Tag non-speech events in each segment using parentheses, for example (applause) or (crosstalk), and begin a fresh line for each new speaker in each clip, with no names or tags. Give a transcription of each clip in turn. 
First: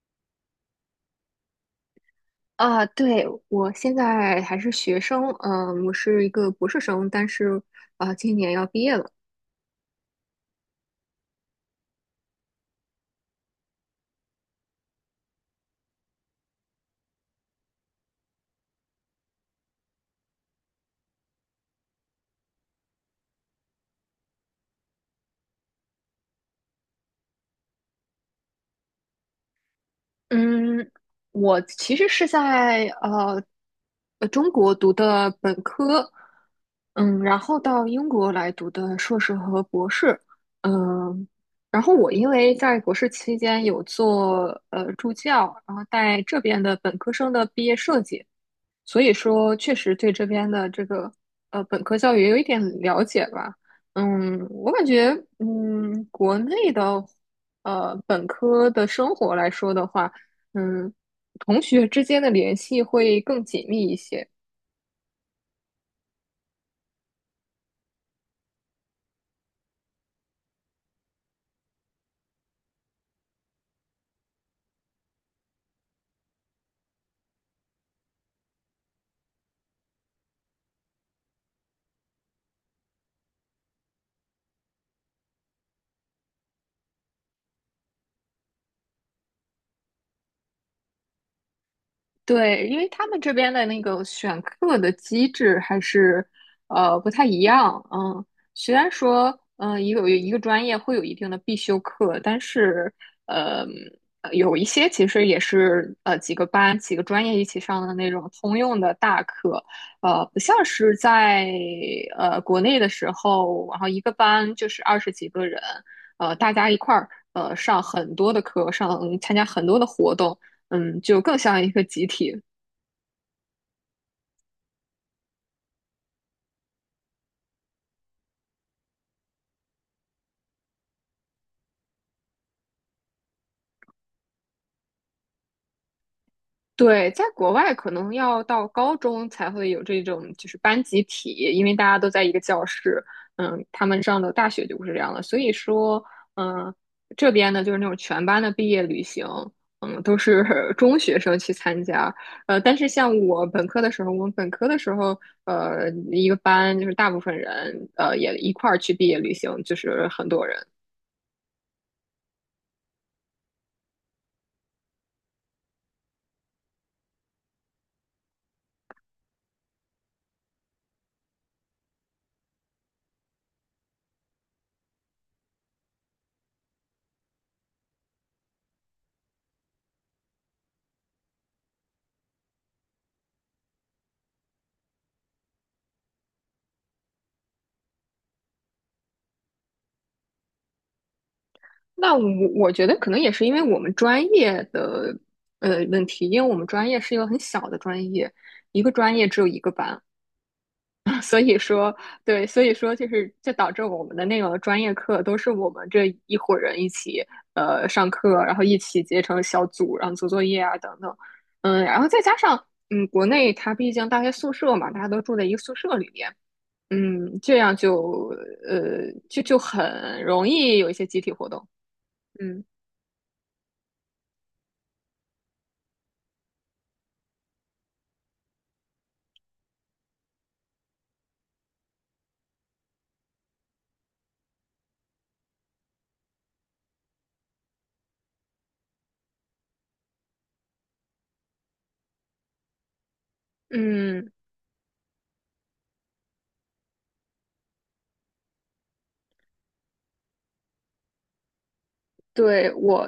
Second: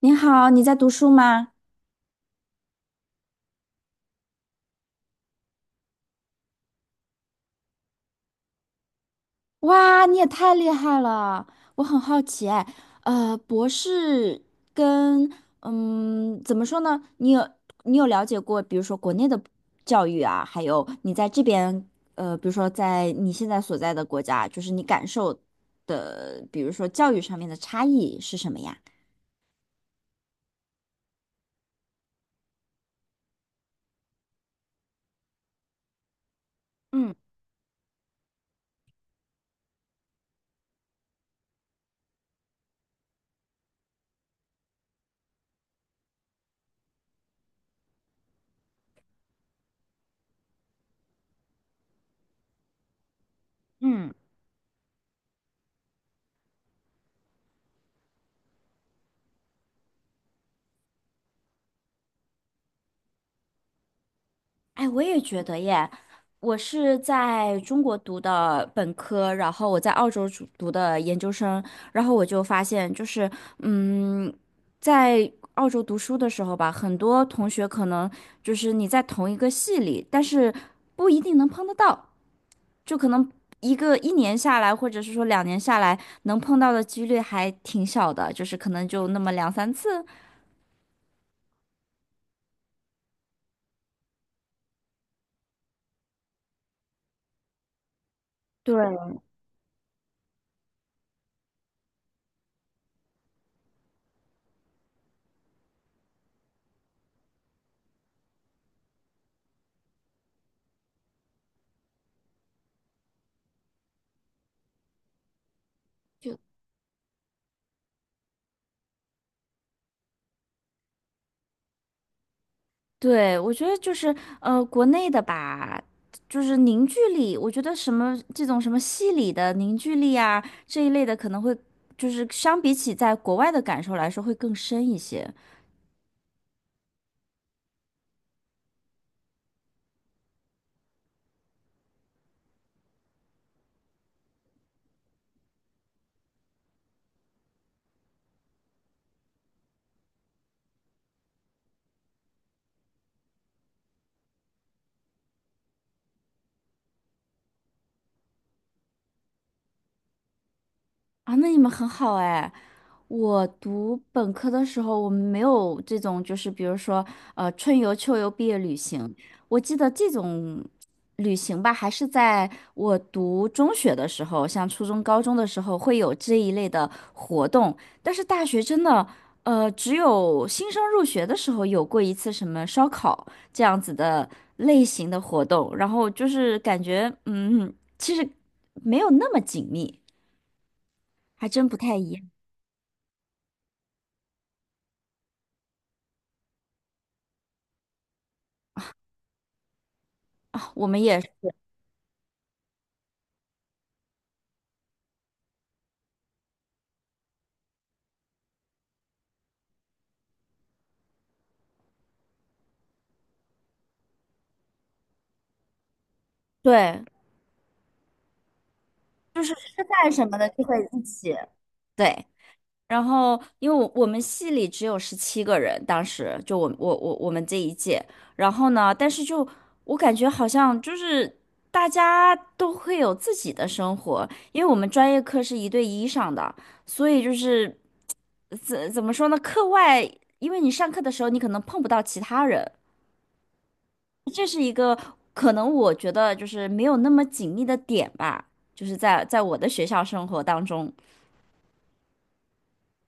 你好，你在读书吗？
啊，对，我现在还是学生，嗯，我是一个博士生，但是啊，今年要毕业了。
哇，你也太厉害了！我很好奇，哎，博士跟怎么说呢？你有了解过，比如说国内的教育啊，还有你在这边，比如说在你现在所在的国家，就是你感受的，比如说教育上面的差异是什么呀？
嗯，我其实是在中国读的本科，
嗯
嗯，然后到英国来读的硕士和博士，嗯，然后我因为在博士期间有做助教，然后带这边的本科生的毕业设计，所以说确实对这边的这个本科教育也有一点了解吧。
嗯，
嗯，我感觉嗯国内的本科的生活来说的话。嗯，同学之间的联系会更紧密一些。
哎，我也觉得耶。我是在中国读的本科，然后我在澳洲读的研究生，然后我就发现，就是，嗯，在澳洲读书的时候吧，很多同学可能就是你在同一个系里，但是不一定能碰得到，就可能一年下来，或者是说2年下来，能碰到的几率还挺小的，就是可能就那么两三次。
对，因为他们这边的那个选课的机制还是不太一样，嗯，虽然
对。
说嗯一个一个专业会有一定的必修课，但是呃有一些其实也是几个班几个专业一起上的那种通用的大课，不像是在国内的时候，然后一个班就是20几个人，大家一块儿上很多的课，参加很多的活动。嗯，就更像一个集体。
对，我觉得就是国内的吧，就是凝聚力，我觉得什么这种什么戏里的凝聚力啊这一类的，可能会就是相比起在国外的感受来说会更深一些
对，在国外可能要到高中才会有这种就是班集体，因为大家都在一个教室。嗯，他们上的大学就不是这样的，所以说，嗯，这边呢就是那种全班的毕业旅行，嗯，都是 (laughs) 中学生去参加。呃，但是像我本科的时候，我们本科的时候，呃，一个班就是大部分人，呃，也一块儿去毕业旅行，就是很多人。
啊。那你们很好哎、我读本科的时候，我们没有这种，就是比如说，春游、秋游、毕业旅行。我记得这种旅行吧，还是在我读中学的时候，像初中、高中的时候会有这一类的活动。但是大学真的，只有新生入学的时候有过一次什么烧烤这样子的类型的活动，然后就是感觉，其实没有那么紧密，还真不太一
那我
样。
我觉得可能也是因为我们专业的问题，因为我们专业是一个很小的专业，一个专业只有一个班。
我们也
(laughs) 所以说，对，所以说就是导致我们的那个专业课都是我们这一伙人一起上课，然后一起结成小组，然后做作业啊等等。嗯，然后再加上嗯国内它毕竟大学宿舍嘛，大家都住在一个宿舍里面。
对。
嗯，这样就就
吃饭
很
什么
容
的就会
易有一
一
些集体
起。
活动。
对，
嗯。
然后因为我们系里只有17个人，当时就我们这一届，然后呢，但是就我感觉好像就是大家都会有自己的生活，因为我们专业课是一对一上的，所以就是怎么说呢，课外因为你上课的时候你可能碰不到其他人，
嗯，
这是一个可能我觉得就是没有那么紧密的点吧，就是在我的学校生活当中。
对，我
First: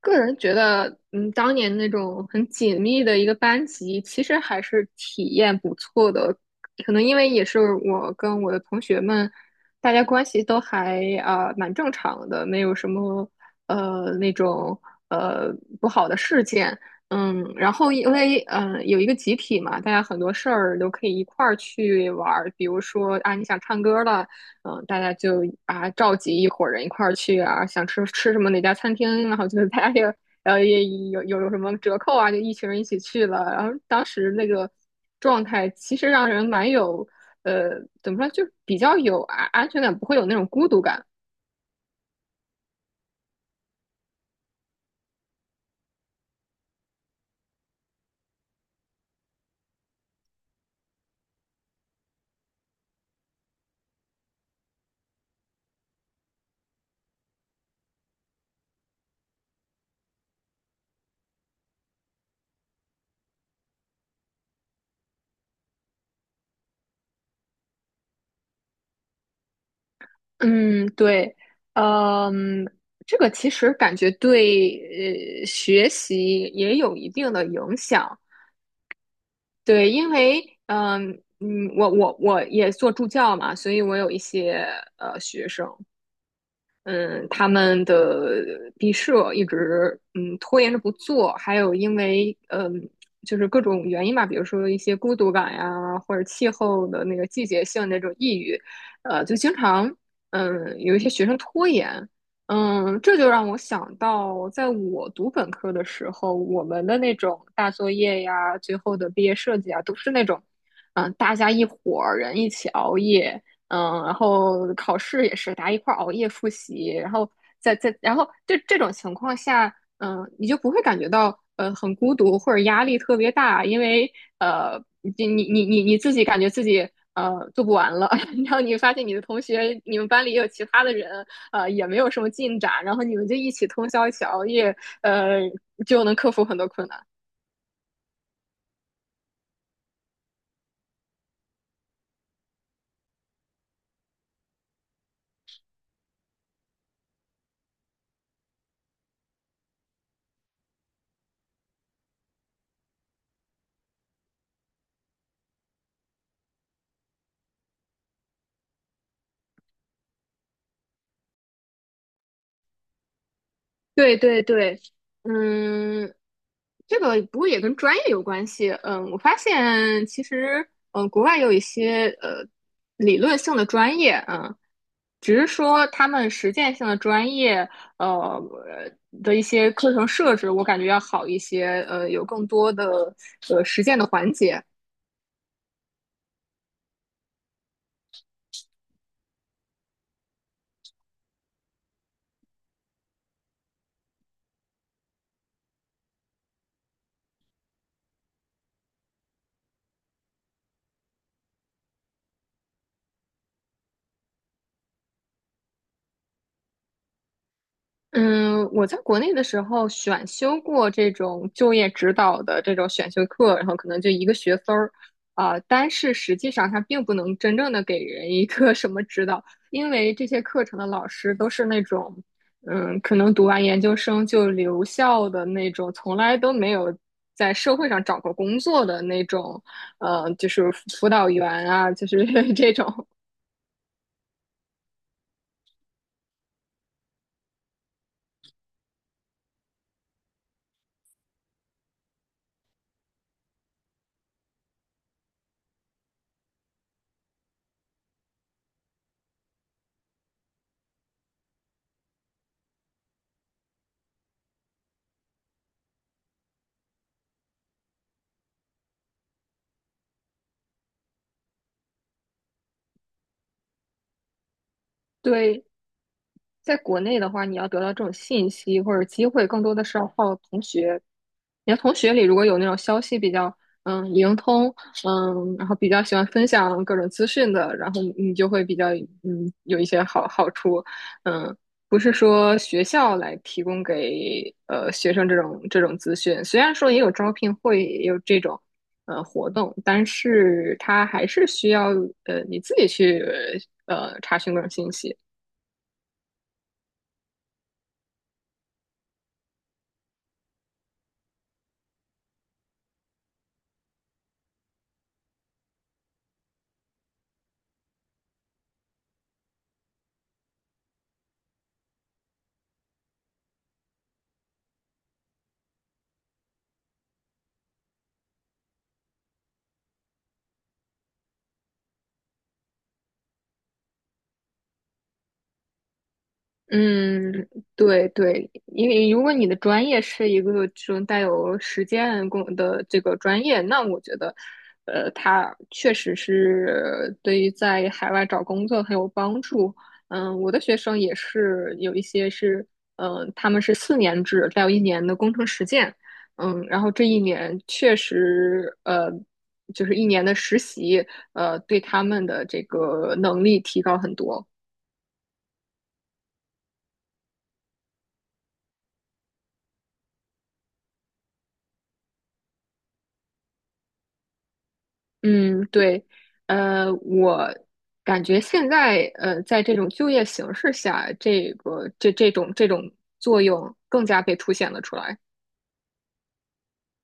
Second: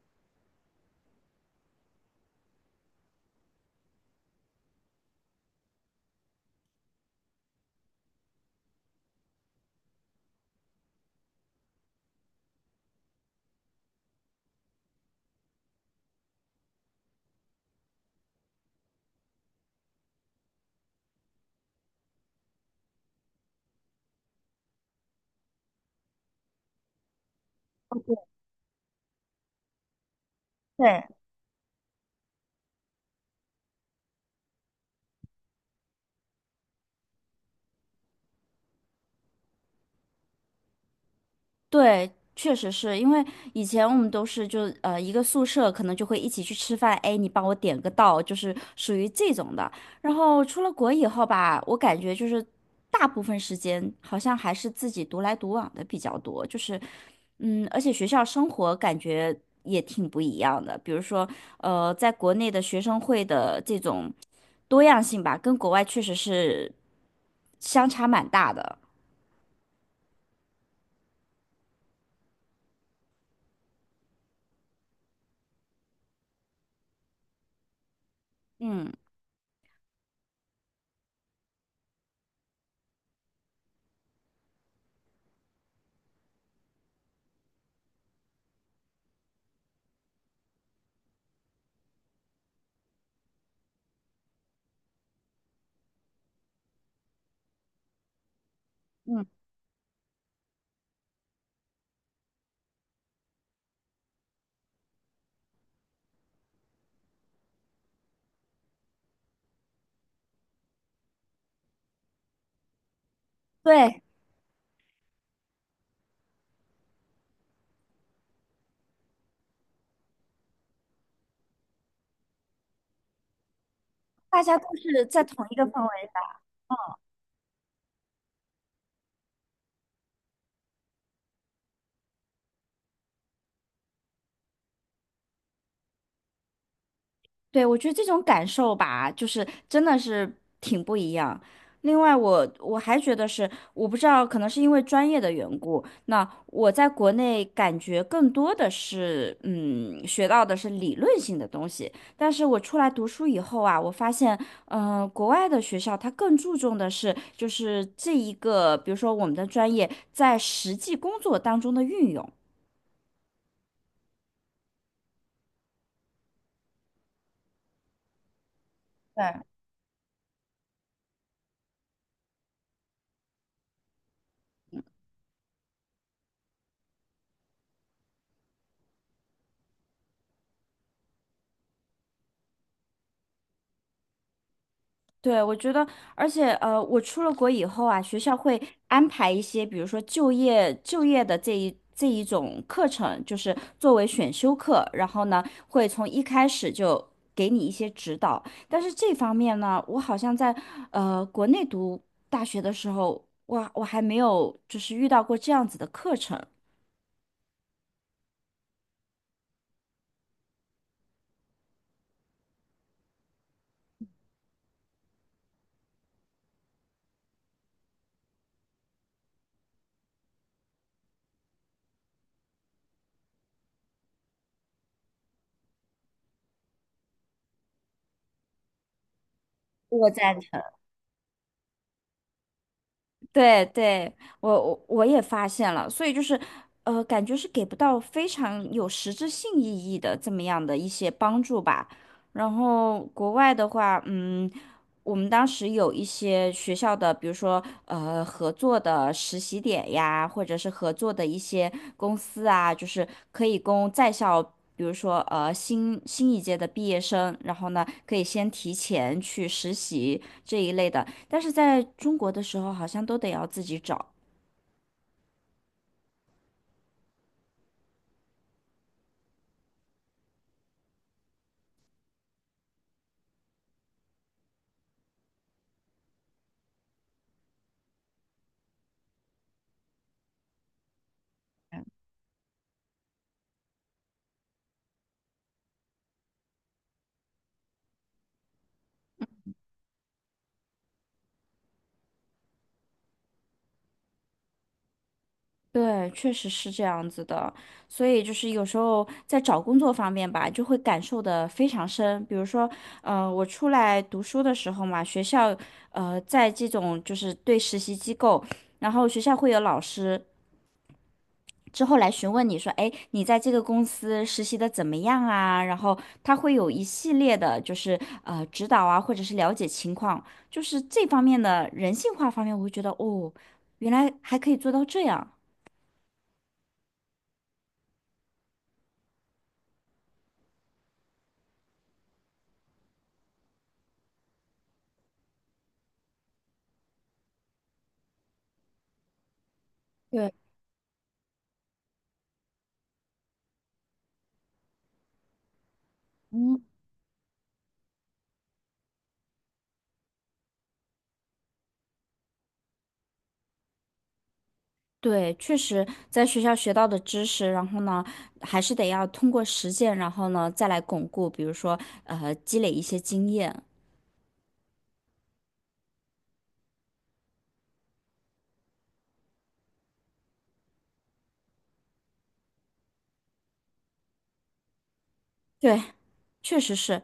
个人觉得，嗯，当年那种很紧密的一个班级，其实还是体验不错的。可能因为也是我跟我的同学们，大家关系都还啊、蛮正常的，没有什么那种呃不好的事件。嗯，然后因为嗯、有一个集体嘛，大家很多事儿都可以一块儿去玩儿，比如说啊你想唱歌了。嗯，大家就啊召集一伙人一块儿去啊，想吃什么哪家餐厅，然后就是大家也
对，
有什么折扣啊，就一群人一起去了。然后当时那个状态其实让人蛮有呃怎么说，就比较有安全感，不会有那种孤独感。
对，确实是因为以前我们都是就一个宿舍，可能就会一起去吃饭，哎，你帮我点个到，就是属于这种的。然后出了国以后吧，我感觉就是大部分时间好像还是自己独来独往的比较多，就是而且学校生活感觉也挺不一样的。比如说在国内的学生会的这种多样性吧，跟国外确实是相差蛮大的。
嗯，对，嗯，这个其实感觉对学习也有一定的影响。
嗯
对，因为嗯嗯，我也做助教嘛，所以我有一些学生，嗯，他们的毕设一直嗯拖延着不做，还有因为嗯就是各种原因吧，比如说一些孤独感呀，或者气候的那个季节性的那种抑郁，呃，
嗯，
就经常嗯有一些学生拖延。嗯，这就让我想到，在我读本科的时候，我们的那种大作业呀，最后的毕业设计啊，都是那种嗯大家一伙儿人一起熬夜。
对。
嗯，然后考试也是大家一块儿熬夜复习，然后然后这种情况下，嗯，你就不会感觉到很孤独或者压力特别大，因为
大家都是在同一个氛
你
围
自己
下，
感觉自己做不完了，(laughs) 然后你发现你的同学，你们班里也有其他的人，也没有什么进展，然后你们就一起通宵一起熬夜，呃就能克服很多困难。
对，我觉得这种感受吧，就是真的是挺不一样。另外我还觉得是，我不知道，可能是因为专业的缘故，那我在国内感觉更多的是，学到的是理论性的东西。但是我出来读书以后啊，我发现，国外的学校它更注重的是，就是这一个，比如说我们的专业在实际工作当中的运用。
对对对，嗯，这个不过也跟专业有关系。嗯，我
对。
发现其实，嗯，国外有一些理论性的专业，嗯，只是说他们实践性的专业，呃的一些课程设置，我感觉要好一些，呃，有更多的实践的环节。
对，我觉得，而且我出了国以后啊，学校会安排一些，比如说就业的这一种课程，就是作为选修课，然后呢，会从一开始就给你一些指导。但是这方面呢，我好像在国内读大学的时候，我还没有就是遇到过这样子的课程。
嗯，我在国内的时候选修过这种就业指导的这种选修课，然后可能就一个学分儿。啊、但是实际上它并不能真正的给人一个 (laughs) 什么指导，因为这些课程的老师都是那种，嗯，可能读完研究生就留校的那种，从来都没有在社会上找过工作的那种，
我
呃，
赞
就
成。
是辅导员啊，就是 (laughs) 这种。
对对，我也发现了，所以就是，感觉是给不到非常有实质性意义的这么样的一些帮助吧。然后国外的话，我们当时有一些学校的，比如说合作的实习点呀，或者是合作的一些公司啊，就是可以供在校。比如说新一届的毕业生，然后呢可以先提前去实习这一类的，但是在中国的时候好像都得要自己找。
对，在国内的话，你要得到这种信息或者机会，更多的是要靠同学。你的同学里如果有那种消息比较嗯灵通，嗯，然后比较喜欢分享各种资讯的，然后就会比较嗯有一些好处。嗯，不是说学校来提供给学生这种资讯，虽然说也有招聘会，也有这种活动，但是它还是需要你自己去查询各种信息。
对，确实是这样子的，所以就是有时候在找工作方面吧，就会感受的非常深。比如说，我出来读书的时候嘛，学校，在这种就是对实习机构，然后学校会有老师，之后来询问你说，哎，你在这个公司实习的怎么样啊？然后他会有一系列的，就是指导啊，或者是了解情况，就是这方面的人性化方面，我会觉得哦，原来还可以做到这样。
嗯，对对，因为如果你的专业是一个这种带有实践工的这个专业，那我觉得，呃，它确实是对于在海外找工作很有帮助。
对，
嗯，我的学生也是有一些是，嗯、他们是4年制，再有1年的工程实践。
嗯，
嗯，然后这1年确实，呃，就是1年的实习，呃，对他们的这个能力提高很多。
对，确实在学校学到的知识，然后呢，还是得要通过实践，然后呢再来巩固，比如说积累一些经验。
嗯，对，呃，我感觉现在呃，在这种就业形势下，这种作用更加被凸显了出来。
对，确实是，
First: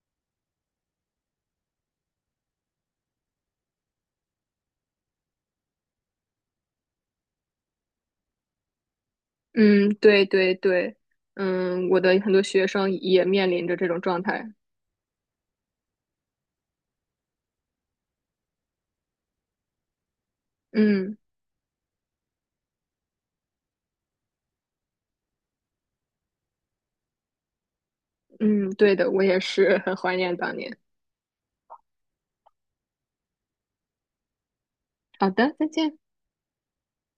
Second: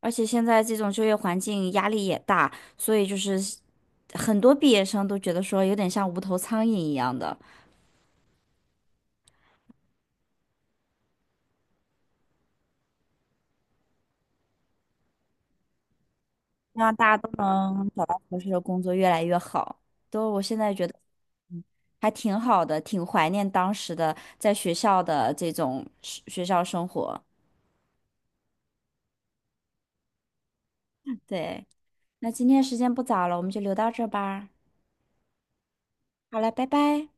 而且现在这种就业环境压力也大，所以就是很多毕业生都觉得说有点像无头苍蝇一样的，
嗯，对对对，嗯，我的很多学生也面临着这种状态。
希望大家都能找到合适的工作，越来越好。都我现在觉得，
嗯
嗯还挺好的，挺怀念当时的在学校的这种是学校生活。
嗯，对的，我也是很怀念当年。
对，那今天时间不早了，我们就留到这儿吧。
好的，再见。
好了，拜拜。